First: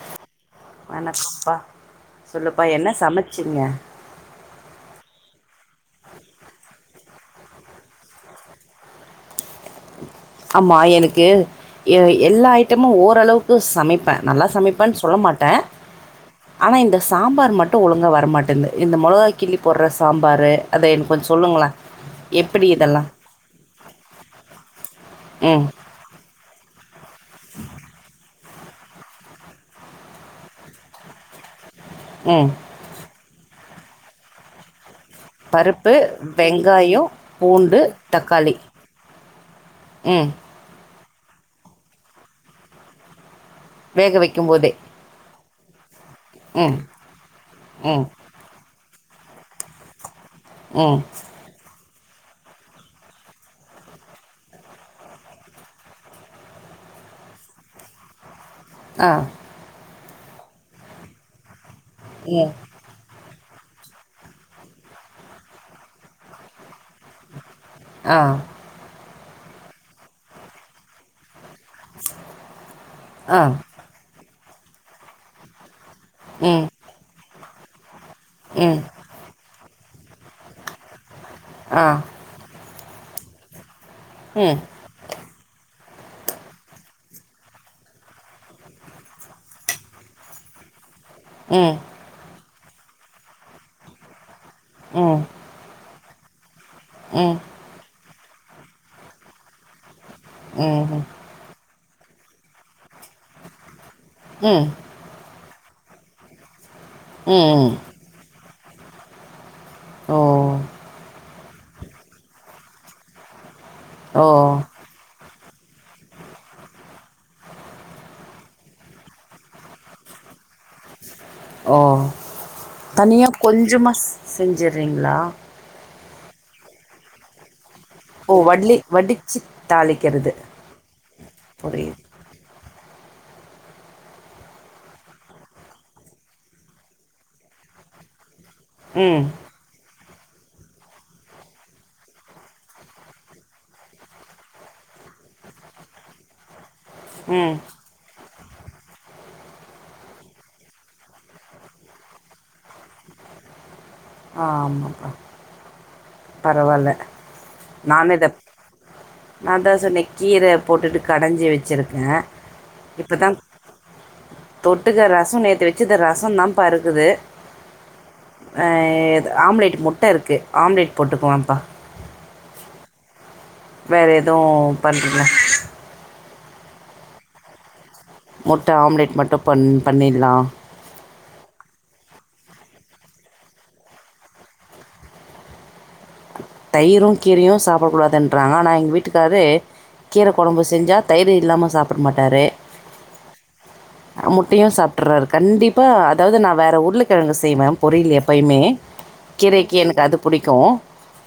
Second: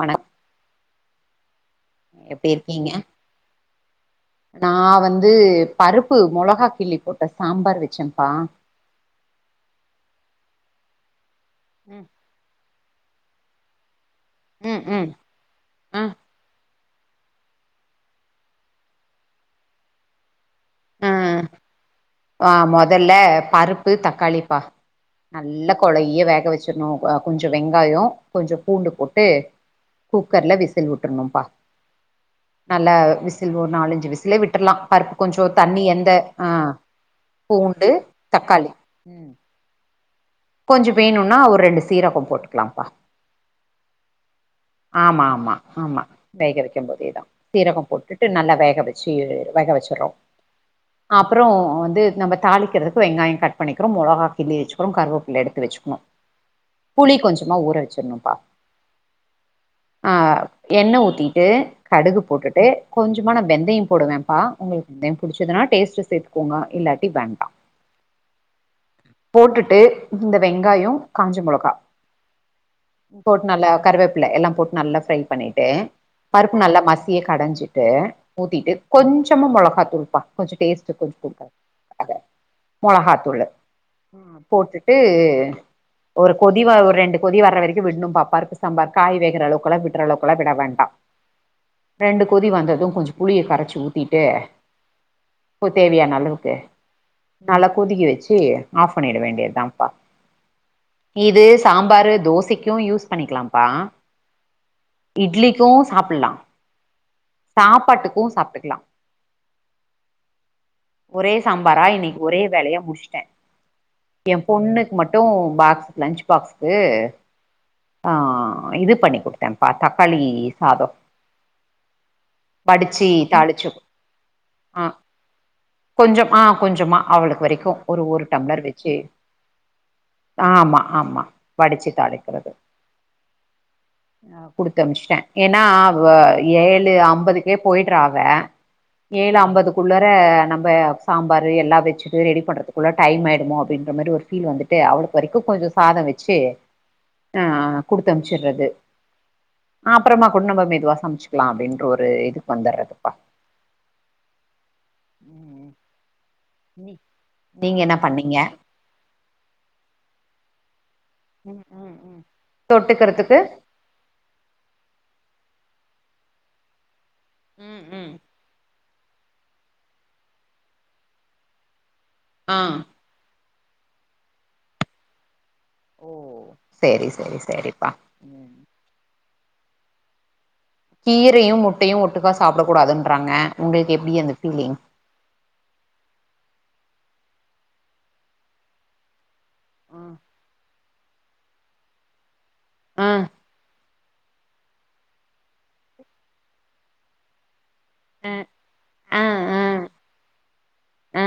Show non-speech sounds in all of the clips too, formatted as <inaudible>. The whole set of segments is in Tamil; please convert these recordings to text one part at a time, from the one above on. வணக் வணக்கம்ப்பா எப்டி சொல்லுப்பா என்ன இர்க்கீங்க சமைச்சீங்க நா வந்து பருப்பு மொளகா கிள்ளி போட்ட சாம்பார் வச்செம்ப்பா ஆமா எனக்கு எ ம் எல்லா ஐட்டமு ஓரளவுக்கு சமை ப்ப நல்லா ம் சமப்பேன்னு ம் சொல்ல மாட்டே ஆ ஆனா இந்த சாம்பார் மட்டு ஒழுங்கா வரமாட்டேன்து இந்த மொளகாய் கிள்ளி போட்ற சாம்பாரு அத ஆ எனக்கு கொஞ்ச சொல்லுங்களே அ எப்டி இதெல்லா மொதல்ல பருப்பு தக்காளி ப்ப ம் நல்லா கொழைய்ய வேக வச்சிர்ணு கொஞ்சொ வெங்காயொ கொஞ்சொ பூண்டு போட்டு குக்கர்ல விசில் விட்ருணும்ப்பா ம் நல்ல விசில் ஒரு நாலஞ்சு விசிலே விட்டுர்லா பருப்பு கொஞ்சொ பருப்பு வெங்காயொ பூண்டு தக்காளி ம் கொஞ்சொ வேணுனா ஒர் ரெண்டு சீரகம் போட்டுக்கலாம்ப்பா வேக வெக்கும் போதே ஆமாமா ஆமா ம் வேகவெக்க போதேதா சீரகம் ம் போட்டு நல்லா வேக வச்சு வேக வச்சிற்றோ ம் அப்றோ வந்து நம்ம தாளிக்கிறதுக்கு வெங்காயோ கட் பண்ணிக்றோ மொளகா கிள்ளி வச்சிக்றோ கற்வேப் எடுத்து வச்சுக்ணூ புளி கொஞ்சமா ஊற வச்சுர்ணும்ப்பா அ அ எண்ண ஊத்திட்டு கடுகு ம் போட்டுட்டு கொஞ்சமா நா வெந்தயம் போடுவேம்ப்பா உங்களுக்கு தெம் புடிச்சதுன்னா டேஸ்ட்டு சேத்துக்கோங்க இல்லாட்டி வேண்டா அ போட்டுட்டு இந்த வெங்காயோ காஞ்ச மொளகா ஆ போட்டு நல்லா கருவேப்ல எல்லாம் போட்டு நல்லா ஃப்ரை பண்ணிட்டு பருப்பு ம் நல்லா மசிய கடஞ்சிட்டு ஊத்திட்டு ம் கொஞ்சமா மொளகா தூள்ப்பா கொஞ்சொ டேஸ்ட்டு தூக்கி குடுக்க ஆ <inaudible> காக மொளகாத்தூளு ம் போட்டுட்டு ஒரு கொதி வ ஒரு ரெண்டு கொதி வர்ற வரக்குவிட்னும்ப்பா பருப்பு சம்பார் காய்வேகுற அளவுக்கெல்லா விட்ற அளவுக்கெல்லா விட வேண்டா ம் ரெண்டு கொதி வந்ததும் கொஞ்சொ புளிய கரச்சி ஊத்திட்டு ம் உப்ப தேவையானளவுக்கு ம் நல்லா கொதிக்க வச்சு ஆஃப் பண்ணிட வேண்டியத்தாம்ப்பா ம் இது சாம்பாரு தோசைக்கும் யூஸ் பண்ணிக்கலாம்ப்பா ம் இட்லிக்கும் சாப்புல்லா ம் சாப்பாட்டுக்கு சாப்டுக்லா ஓ ஓ ஒரே சாம்பாரா இன்னக்கி ஒரே வேலயா முடுச்ட்டே ஓ ண்ணுக்கு மட்டூ பாக்ஸ் லன்ச் பாக்ஸுக்கு ஆ இது பண்ணி குடுத்தேன்ப்பா தக்காளி சாதோ ஓ வடிச்சு தனியா தாளிச்சு கொஞ்சமா ஆ செஞ்சறீங்ளா கொஞ்சம் ஆ கொஞ்சமா அவளுக்கு வெரைக்கு ஒரு ஒரு டம்ளர் வெச் சு தாளிக்கிறது ஒரே அ அ குடுத்து அம்ஷ்ட்டே ஏனா அவ ஏழு அம்பதுக்கே போய்ட்றா அவ ம் ஏழு அம்பதுக் குள்ளற நம்ப சாம்பாரு எல்லா வெச்சுட்டு ரெடி பண்ணுறதுக்குள்ள டைம் ஆய்டுமோ அப்டின்ற மாரி ஒரு ஃபீல வந்துட்டு அவளுக்கு வரைக்கு கொஞ்சோ சாதோ வெச்சு ஆ ம் குடுத்து அம்சுற்றது அ அப்றமா கூட் நம்ப மெதுவா சம்ச்சுக்லா அப்டின்ற ஒரு இதுக்கு வந்தற்றதுப்பா ஆமாப்பா ம் நீ பரவால நீங்க என்ன நான்தா பண்ணீங்க டெப் நாந்தா சொன்ன கீர போட்டுட்டு கடஞ்சு ம் ம் வெச்சிருக்கே ம் இப்பதா தொட்டுக்கிறதுக்கு தொட்டுக்க ரசோ நேத்து வெச்சுது ரசந்தான்பாருக்கிது ம் ம் அ ஆம்லேடுக் முட்ட இருக்கு ஆம்ப்லேட் போட்டுக்குவம்ப்பா ஆ வேற எதே பண்றதில ஓ செரி செரி செரிப்பா முட்ட ஆம்லேட் மட்டு பண் பண்ணில்லா கீரையூ முட்டையூ ஒட்டுக்கா சாப்டகூடாதுன்றாங்க உங்களுக்கு எப்டி அந்த ஃபீலிங் தயிரு கீரையு சாப்படக்கூடாதுன்றாங்க ஆனா எங்க வீட்டுக்காரு ஆ கீர கொழம்பு செஞ்சா தயிரு இல்லாம சாப்பட மாட்டாரு ஆ முட்டையு சாப்ட்டுறாரு கண்டிப்ப அதாவது நா வேற உருளகெழங்கு செய்வே பொரியில் ஆ எப்பயுமே கீரைக்கி ஆ எனக்கு அது புடிக்கு ஆ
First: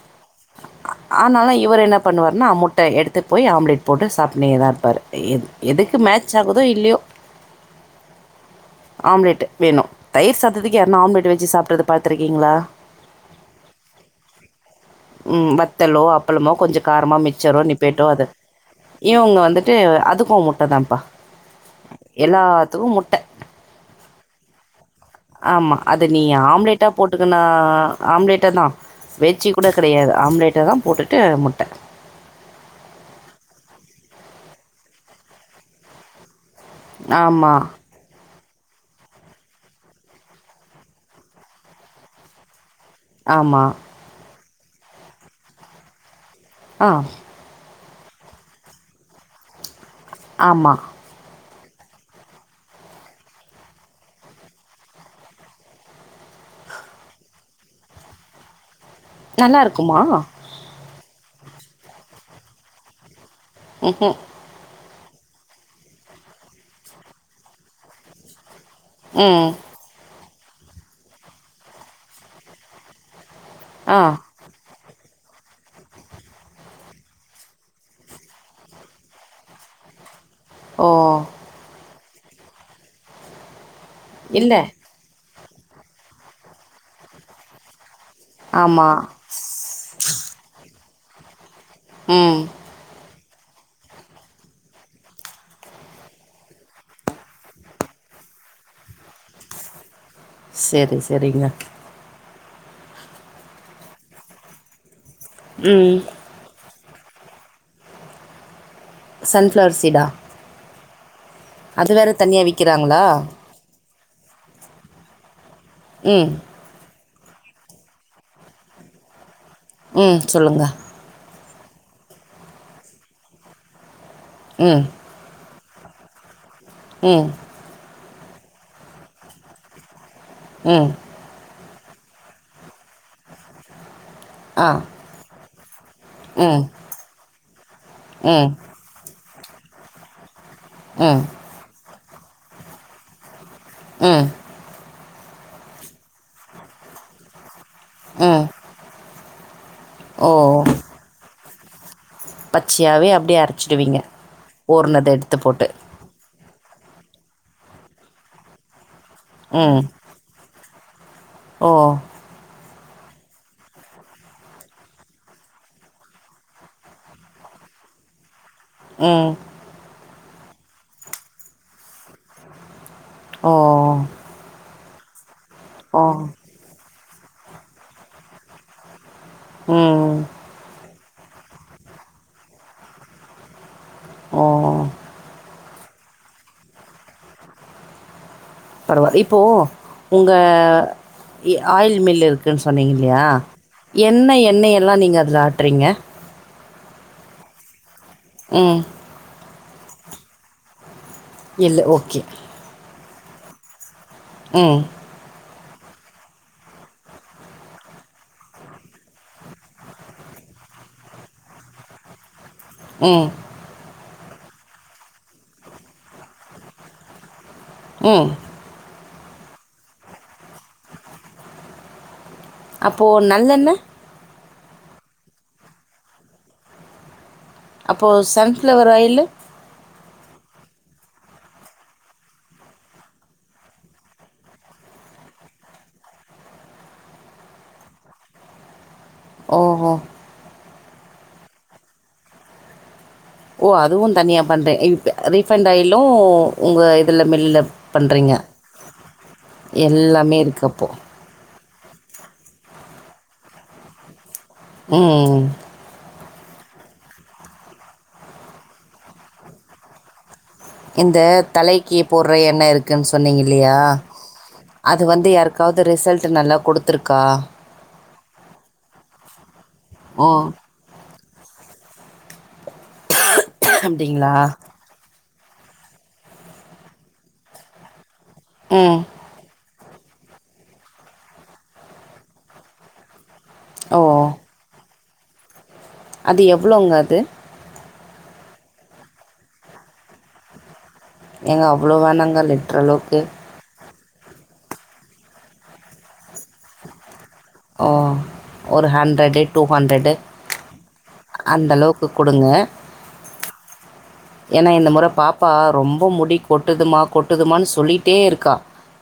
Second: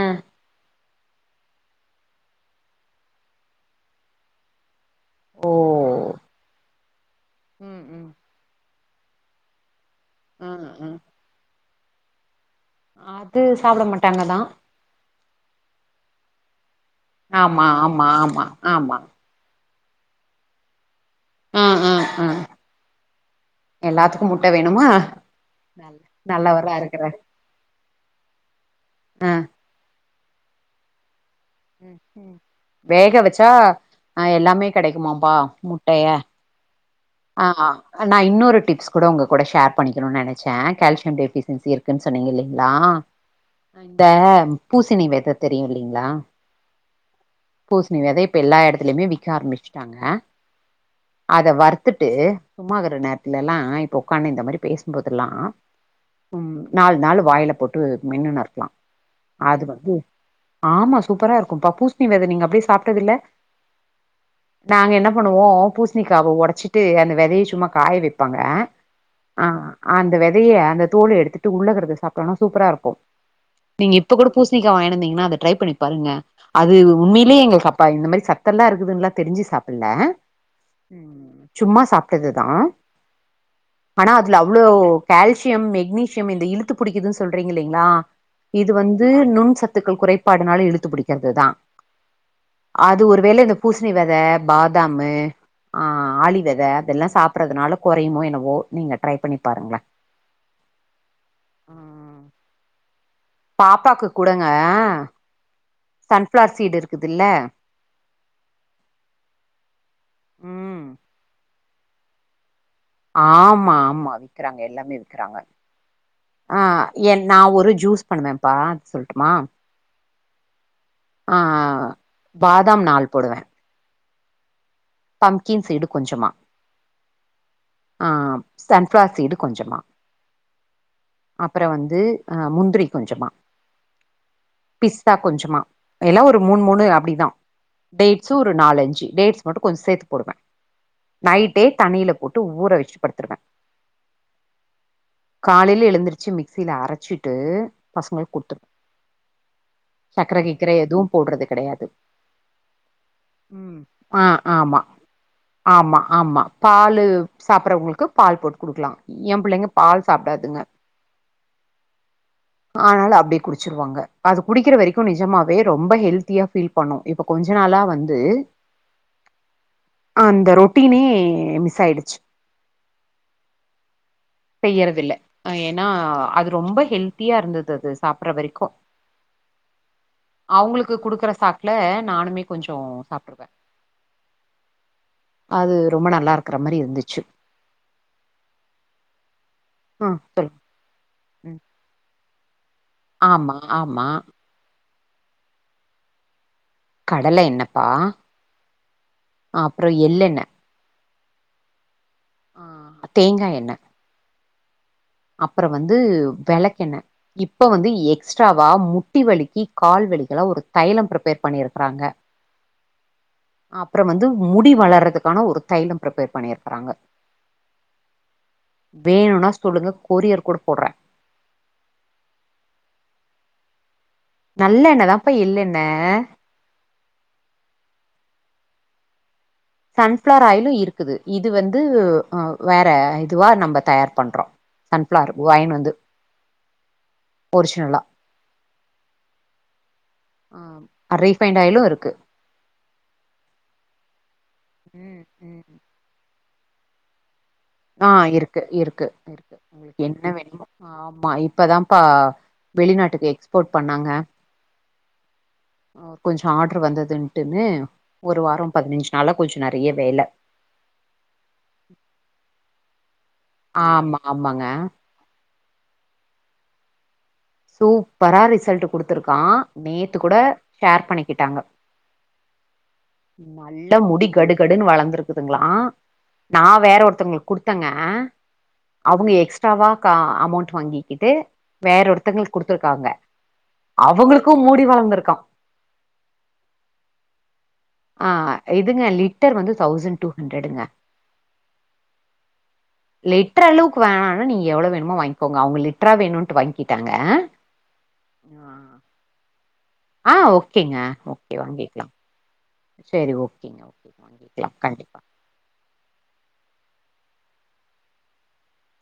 ஆனாலு இவர் என்ன பண்ணுவார்னா அ முட்ட எடுத்து போய் ஆம்லேட் போட்டு சாப்னேதா இருப்பாரு எது ஓ எதுக்கு மேட்ச் ஆகுதோ இல்லூயோ ம் ம் ஆம்லேட்டு வேணு தயிர் ஆ சாதத்துக்கு ஆ யார்னா ஆம்லெட் வெச்சி சாப்ட்றத பாத்துருக்கீங்ளா அது சாப்பட மாட்டாங்கதா ம் வத்தலோ அப்பளமோ கொஞ்ச காரமா மிச்சரோ ஆமா நிப்பேட்டோ ஆமா அது ஆமா ஆமா இவுங்க வந்து ட்டு அதுக்கு முட்டதாம்ப்பா ஆ எல்லாத்துக்கு முட்ட எல்லாத்துக்கும் முட்ட வேணுமா ஆமா நல்ல அத நீ நல்லவரா ஆம்லேட்டா இருக்கற போட்டுக்கினா ஆம்லேட்டதா ஆ வெச்சு கூட கெடையாது ஆம்லேட்டதா போட்டுட்டு முட்ட ம் வேக வெச்சா அ எல்லாமே கெடைக்குமாம்பா முட்டைய அ ஆமா அ அ நா இன்னொரு டிப்ஸ் கூட உங்க கூட ஷேர் பண்ணிக்கணு நெனைச்சே கால்சியம் டெஃபிசின்சி இருக்குன் சொன்னீங்க இல்லைங்ளா ஆமா இந்த பூசெணி வித தெரியு இல்லிங்களா ஆ பூஸ்ணி வெத இப்ப எல்லா எடத்துலயுமே விக்க ஆரம்பிஷ்ட்டாங்க ஆமா அத வறுத் த்துட்டு சும்மாறிக்கற நேரத்துலலா இப்போ ஒக்கானுந்த மாரி பேசும்போதெல்லாம் ம் நாலு நாள் வாய்ல போட்டு மென்ணு நறுக்கலாம் நல்லா அது வந்து இருக்குமா ஆமா சூப்பரா இருக்கும் தர்பூஸ்ணி வெத நீங்க அப்டியே சாப்ட்டது இல்ல ம்ஹூம் நாங்க என்ன பண்ணுவோம் பூஸ்ணிக்காவ ஒடச்சிட்டு அந்த வெதைய சும்மா காய வைப்பாங்க ஆ ம் அந்த வெதைய அந்த தோல எடுத்துட்டு உள்ளதருக்கற சாப்டோனா சூப்பரா இருக்கும் நீங்க ஆ இப்ப கூட பூஸ்ணிக்கா வாங்கினந்தீங்கன்னா அத ட்ரை பண்ணி பாருங்க அது உண்மையிலயே எங்களுக்கு அப்ப இந்த மாரி சத்த எல்லாம் இருக்குதுன்னல்லாம் தெரிஞ்சு சாப்பல்ல ஓ ம் சும்மா சாப்ட்டதுதான் ஆனா அதுல இல்ல அவ்ளோ கால்சியம் மெக்னீசியம் இந்த இழுத்து பிடிக்குதுன்னு சொல்றீங்க இல்லைங்களா இது ஆமா வந்து நுண் ச த்துக்கள் குறைபாடுனால இழுத்து படிக்கிறதுதான் ம் அது ஒரு வேள இந்த பூஸ்ணி வெத பாதாமு ஆ ஆலி வெத அதெல்லாம் சாப்பறதுனால கொறையுமோ என்னவோ நீங்க ட்ரை பண்ணி பாருங்கள செரி செரிங்க பாப்பாக்கு குடுங்க ம் சன்ஃப்ளார் சீடு இருக்குதுல்ல சன்ஃப்ளவர் சீடா ம் அது வேற தனியா வி கிறாங்களா ஆமா ஆமா விக்கறாங்க எல்லாமே விக்கறாங்க ம் ஆ என் நா ஒரு ஜூஸ் பண்ணுனேன்ப்பா சொல்ட்டுமா ம் சொல்லுங்க ஆ பாதாம் நாள் போடுவேன் உம் பம்கீன் சீடு கொஞ்சமா ம் ஆ சன்ஃப்ளார் சீடு கொஞ்சமா ம் அப்பறோ வந்து முந்திரி கொஞ்சமா ஆ ஸ்தா கொஞ்சோமா எல்லா ஒரு மூண் ம் மூணு அப்டிதா டேட்ஸ்சு ம் ஒரு நாலஞ்சு டேட்ஸ் மட்டு கொஞ் சேத்து போடுவ ம் நைட்டே தண்ணில போட்டு ஊர வச்சுட் படுத்ருவ ம் காலைல எழுந்துருச்சு மிக்சில அரைச்சிட்டு பசங்ளுக் ம் குடுத்ரு ஓ சக்கர கிக்கர எதுவு போட்றது கெடையாது பச்சையாகவே அப்படியே ம் அரைச்சிடுவீங்க ஆ ஆம்மா ஊறினதை எடுத்து போட்டு ஆம்மா ஆம்மா பாலு சாப்பட்றவ்ங்ளுக்கு பால் போட்டு குடுக்லாம் எம் புள்ளைங்க ம் பால் சாப்டாதுங்க ஓ ஆனால அப்டியே குடுச்சிருவாங்க அது குடிக்கிற வரைக்கு நிஜமாவே ரொம்ப ஹெல்த்தியா ஃபீல் பண்ணு இப்ப கொஞ்ச நாளா வந்து ம் அந்த ரொட்டினே மிஸ் ஆயிடுச்சு ஓ ஓ செய்யறது இல்லை ஏன்னா அது ரொம்ப ஹெல்த்தியா இருந்தது அது சாப்ற வரைக்கு ம் அவுங்களுக்கு குடுக்குற சாக்குல நானுமே கொஞ்சோ சாப்டுப்பே ஓ அது ரொம்ப நல்லா இருக்கற மாரி இருந்துச்சு பரவா இப்போ உங்க சொல் இ ஆயில் மில் இருக்குன் சொன்னீங்க ல்லயா ஆமா ஆமா என்ன எண்ணெய் எல்லா நீங்க அதுல ஆட்றீங்க கடலை எண்ணெப்பா ம் அப்றோ எல்லெண்ணெ எள்ளு ஓகே ஆ தேங்கா எண்ணெ ம் அப்றோ வந்து வெளக்கெண்ணெ இப்ப வந்து எக்ஸ்ட்ராவா முட்டி வலிக்கு கால் வலிக்கெல்லா ஒரு தைலோ ப்ரிப்பேர் பண்ணி இருக்குறாங்க ம் அப்றோ வந்து முடி வளர்றதுக்கான ஒரு தைலோ ப்ரிப்பேர் பண்ணி இருக்குறாங்க ம் வேணுன்னா சொல்லுங்க கொரியர் கூட போட்றே அப்போ நல்லெண்ணெ நல்லெண்ணெ தாம்ப்பா எள்லெண்ணெ அப்போ sunflower oil sunflower oil இருக்குது இது வந்து ஆ வேற இதுவா நம்ம தயார் பண்றோ சன்ஃப்ளார் வாங்கின்னு வந்து ஒரிஜினலா ஓஹோ ஆ ரீஃபைன்டு ஆயிலு இருக்கு ஓ அதுவு தனியா பண்றே இப் ம் ம் ரீஃபண்ட் ஆயிலு உங்க இதுல மில்லுல ஆ இருக்கு இருக்கு இருக்கு உங்களுக்கு என்ன எல்லாமே வேணுமோ இருக்குது அப்போது ஆ மா இப்பதாம்ப்பா வெளிநாட்டுக்கு எக்ஸ்போர்ட் பண்ணாங்க ம் ம் கொஞ்சோ ஆர்ட்ரு வந்ததுன்ட்டுன்னு ஒரு வாரோ பதினஞ்ச்சி நாளா கொஞ்சோ நெறைய வேல இந்த தலைக்கி போடுற எண்ணெ இருக்குன்னு சொன்னீங்க இல்லையா ஆமா ஆமாங்க அ து வந்து யாருக்காவது ரிசல்ட் நல்லா குடுத்துருக்கா சூப்பரா ரிசல்ட் குடுத்துருக்கா நேத்து ஓ கூட ஷேர் பண்ணிக்கிட்டாங்க நல்லா முடி அப்படிங்களா கடுகடுன்னு வளந்துருக்கு துங்களா நா வேற ஒருத்தவங்களுக்கு குடுத்தேங்க ம் அவுங்க எக்ஸ்ட்ராவா கா அமௌண்ட் வாங்கிக்கிட்டு வேற ஒருத்தங்களுக்கு குடுத்துருக்காங்க ஓ அவுங்களுக்கு முடி வளந்துருக்கா அது எவ்வளவுங்க அது ஆ இதுங்க லிட்டர் வந்து தௌசண்ட் டூ ஹண்ட்ரேடுங்க ஏங்க அவ்வளவு வேணாங்க லிட்டர் அளவுக்கு ட்டர் அளவுக்கு வேணானா நீங்க எவ்வளவு வேணுமோ வாங்கிகோங்க அவுங்க லிட்டரா வேணும்ன்ட்டு வாங்கிட்டாங்க ஓ ஆ ஒரு ஹண்ட்ரடு டூ ஹண்ட்ரடு ஆ ஓகேங்க ஓகே வாங்கிக்கலா குடுங்க சேரி ஓகே ஏன்னா வாங்கிக்கலா இநத முற கண்டிப்பா பாப்பா ரொம்ப முடி கொட்டுதுமா கொட்டுதுமான்னு சொல்லிட்டேருக்கா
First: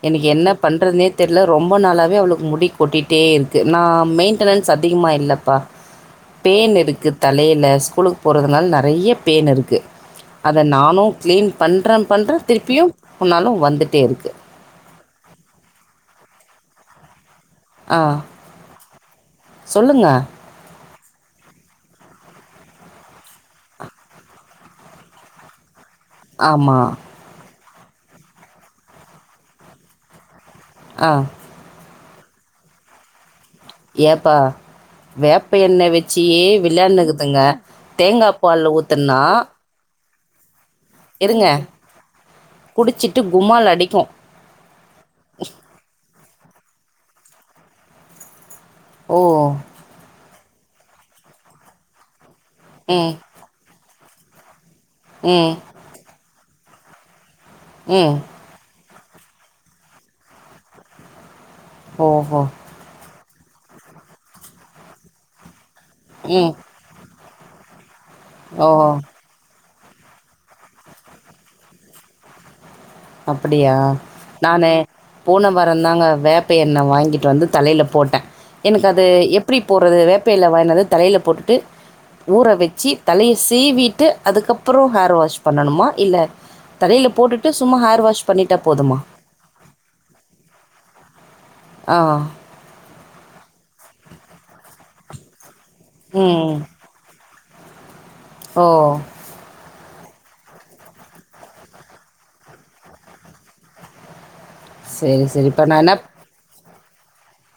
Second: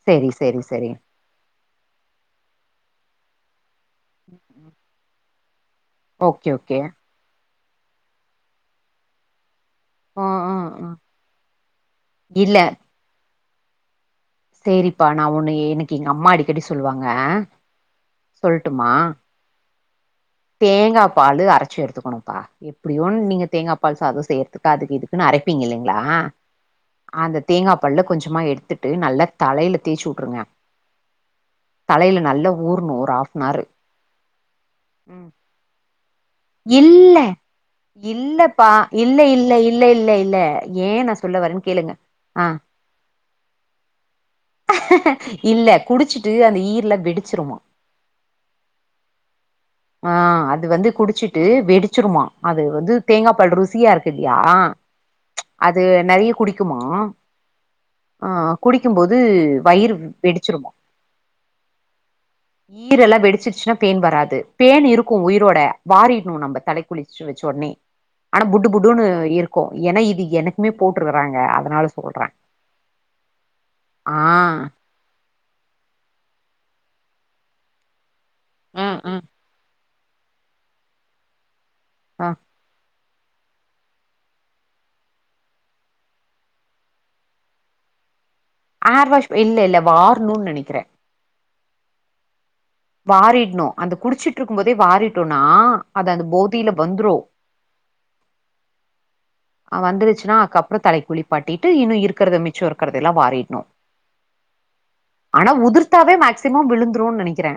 எனிக் சரி என்ன சரி சரி பண்றதுனே தெர்ல ரொம்ப நாளாவே அவளுக்கு முடி கொட்டிட்டேருக்கு நா மெயின்டெனன்ஸ் அதிகமா இல்லப்பா ஓகே பேன் ஓகே இருக்கு தலைல ஸ்கூலுக் போறதுனால நெறைய்ய பேன் இருக்கு ஆ ஆ அத ஆ நானு கிளீன் பண்றே பண்றே இல்ல திருப்பியு வுன்னாலு வந்ட்டே இருக்கு தேரிப்பா நா ஒண்ணு எனக்கு எங்கம்மா அடிக்கடி சொல்வாங்க ஆ சொல்லுங்க தேங்காபாலு அரச்சு எடுத்துக்கணும்ப்பா எப்படியுன் நீங்க தேங்கா பால் சாதோ செய் கதுக் இதுக்குனு அரைப்பீங்கல்லைங்ளா ஆமா அந்த தேங்கா பால்ல கொஞ்சமா எடுத்துட்டு நல்லா தலைல தேச்சு விட்ருங்க ஆ தலைல நல்லா ஊறணு ஒரு ஆஃப்னார்ரு ஏப்பா வேப்ப எண்ணெய் வச்சியே இல்ல வில்லாநகத்துங்க தேங்கா பால்லு இல்லப்பா இல்ல ஊத்துன்னா இல்ல இல்ல இல்ல இல்ல ஏ நா சொல்ல வரேன்னு கேளுங்க ஆ குடிச்சிட்டு குமால் அடிக்கு இல்ல குடிச்சிட்டு அந்த ஈர்லா வெடிச்சிருமா ஓ ஆ அது வந்து குடிச்சிட்டு வெடிச்சிருமா அது வந்து ம் தேங்கா பால் ருசியாருக்கு ல்லையா ம் அது நெறைய்ய குடிக்குமா ம் ஆ குடிக்கும்போது வயிறு வெடிச்சிருமா ஓஹோ ஈரெல்லா வெடிச்சிருச்சினா பேன் வராது பேன் இருக்கும் உயிரோட வாரிடணு ம் நம்ம தலைக்கி குளிச்சி வச்ச வொன்னே ஆனா புடு ஓஹோ புடுன்னு இருக் ஏன்னா இது எனக்குமே போட்டுயிருக்கறாங்க அதுனால சொல்றே அப்டியா ஆ நானு போன வாரந் தாங்க வேப்ப எண்ணெ வாங்கிட்டு வந்து தலைல போட்டே எனக்கு ம் அது ம் எப்டி போட் அதவ்து வேப்ப இல வாங்கின்னு வந்து தலைல போட்டுட்டு ஆ ஊற வச்சி தலைய சீவிட்டு அதுக்கப்றோ ஹேர் வாஷ் பண்ணணுமா இல்ல தலைல போட்டுட்டு சு சும்மா ஹேர் வாஷ் பண்ணிட்டா போதும் ஹேர் வாஷ் இல்ல இல்ல வார்ணு நெனக்கிறே ஆ வாரிட்ணு அந்த குடிச்சிட்டு இருக்கும் போதே வாரிட்டோனா அது அந்த ம். போதில வந்துரும் ஓ வந்துருச்சின்னா அதுக்கப்பறோ தலக்கி குளிப்பாட்டிட்டு இன்னு இருக்கறத மிச்சோ இருக்கறத எல்லா வாரிட்ணு சரி, சரி. ஆனா இப்ப நான் என்ன உதிர்த்தாவே மேக்சிமம் விழுந்துரும்னு நெனக்கிறே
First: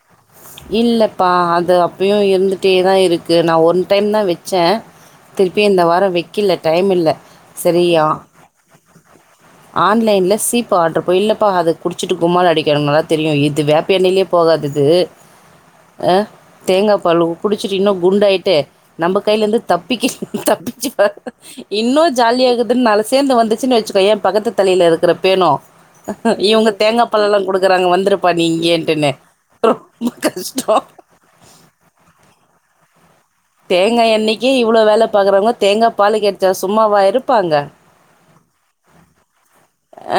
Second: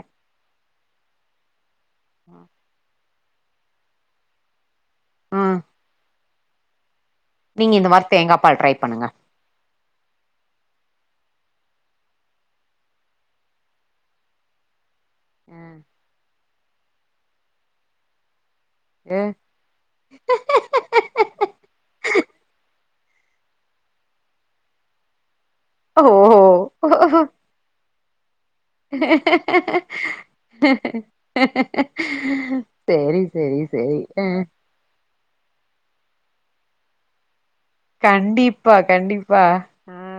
இல்லப்பா அது அப்பயு இருந்துட்டே தா இருக்கு நா ஒன் டைம் தா வச்சே ம் திருப்பி இந்த வாரோ வெக்கில டைமில்ல நீங்க இந்த மாரி தேங்கா பால் ட்ரை பண்ணுங்க ஆன்லைன்ல் சீப்பு ஆர்டரு பா இல்லப்பா அத குடிச்சிட்டு கும்மால அடிக்றவங்கள தெரியு இது வேப்ப எண்ணெய்லே போகாதுக்கு அ ஆ தேங்கா பாலு குடிச்சுட்டிங்கனா குண்டாயிட்டு நம்ப ஏ. கையிலருந்து தப்பிக்க தப்பிச்சு வா இன்னு ஜாலியாருக்குதுன்னு நாலு சேந்து வந்துச்சுன்னு வச்சுக்கோயே பக்கத்து தலையில இருக்குற பேணு இவங்க தேங்கா ஓ பால்லலா குடுக்குறாங்க வந்துருப்பா நீங்க சேரி சேரி சேரி தேங்காய் அ எண்ணெய்க்கே இவ்ளோ வேல பாக்குறவங்க தேங்கா பாலு கெடைச்சா சும்மாவா இருப்பாங்க கண்டிப்பா கண்டிப்பா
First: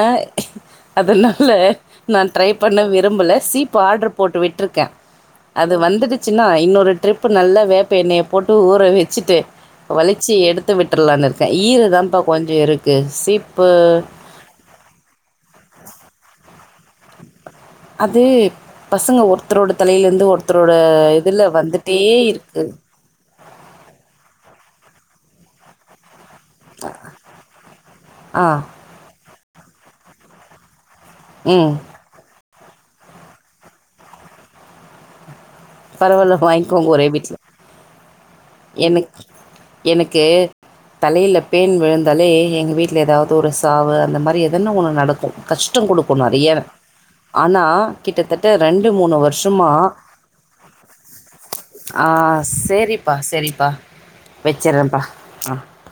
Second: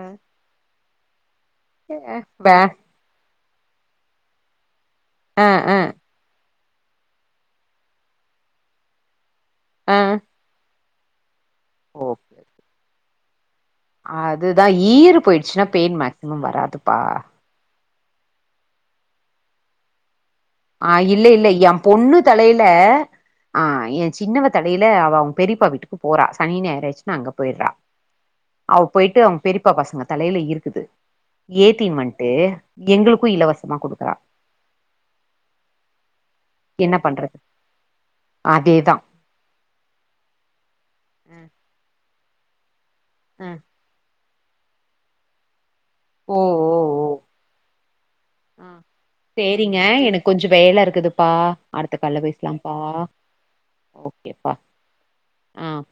ஆ அதனால நா வே ட்ரைப் பண்ண விரும்பல சீப் ப ஆர்டர் போட்டு விட்டுருக்கே அ அது அ வந்துடுச்சுன்னா இன்னொரு ட்ரிப்பு நல்ல வேப் பெண்ணெயை போட்டு ஊற வச்சிட்டு அ வலிச்சி எடுத் எடுத்து விட்றலானு இருக்கே ஈறு தான்பா கொஞ்சோன் இருக்கு சீப்பு அது தா ஈறு போயிடுச்சினா பேன் மேக்ஸிமம் வராதுப்பா அது பசங்க ஒருத்தரோட தலையிலருந்து ஒருத் ஆ இல்ல இல்ல ஏ பொண்ணு தலையில இருக்குது ஆ ஏ சின்னவ தலையில அவ பெரியப்பா வீட்டுக்கு போறா சனி ஞாயிறு ஆயிர்ச்சின்னா அங்க போயிட்றா ஆ அவ் போயிட்டு அவங்க பெரிப்பா பசங்க தலையில இருக்குது ம் ஏத்தி மந்ட்டு எங்களுக்கு இலவசமா குடுக்குறா பரவால்ல வாங்கிக்கோங்க என்ன ஒரே வீட்ல பண்றது அதேதா எனக் எனக்கு தலையில அ பேன் விழுந்தாலே எங்க வீட்டுல ஏதாவு து ஒரு அ சாவு அந்த மாரி எதன்னா ஒன்னு நடக்கு கஷ்டோ குடுக் கு ஓ நறையா ஓ ஆனா கிட்டத்தட்ட ஓ ரெண்டு மூணு வருஷமா சேரிங்க எனக்கு கொஞ்சோ வேல இருக்குதுப்பா அடுத்த கால்ல பேசலாம்ப்பா சரிப்பா சரிப்பா ஓகேப்பா வச்சிட்றேன்ப்பா ஆ ம்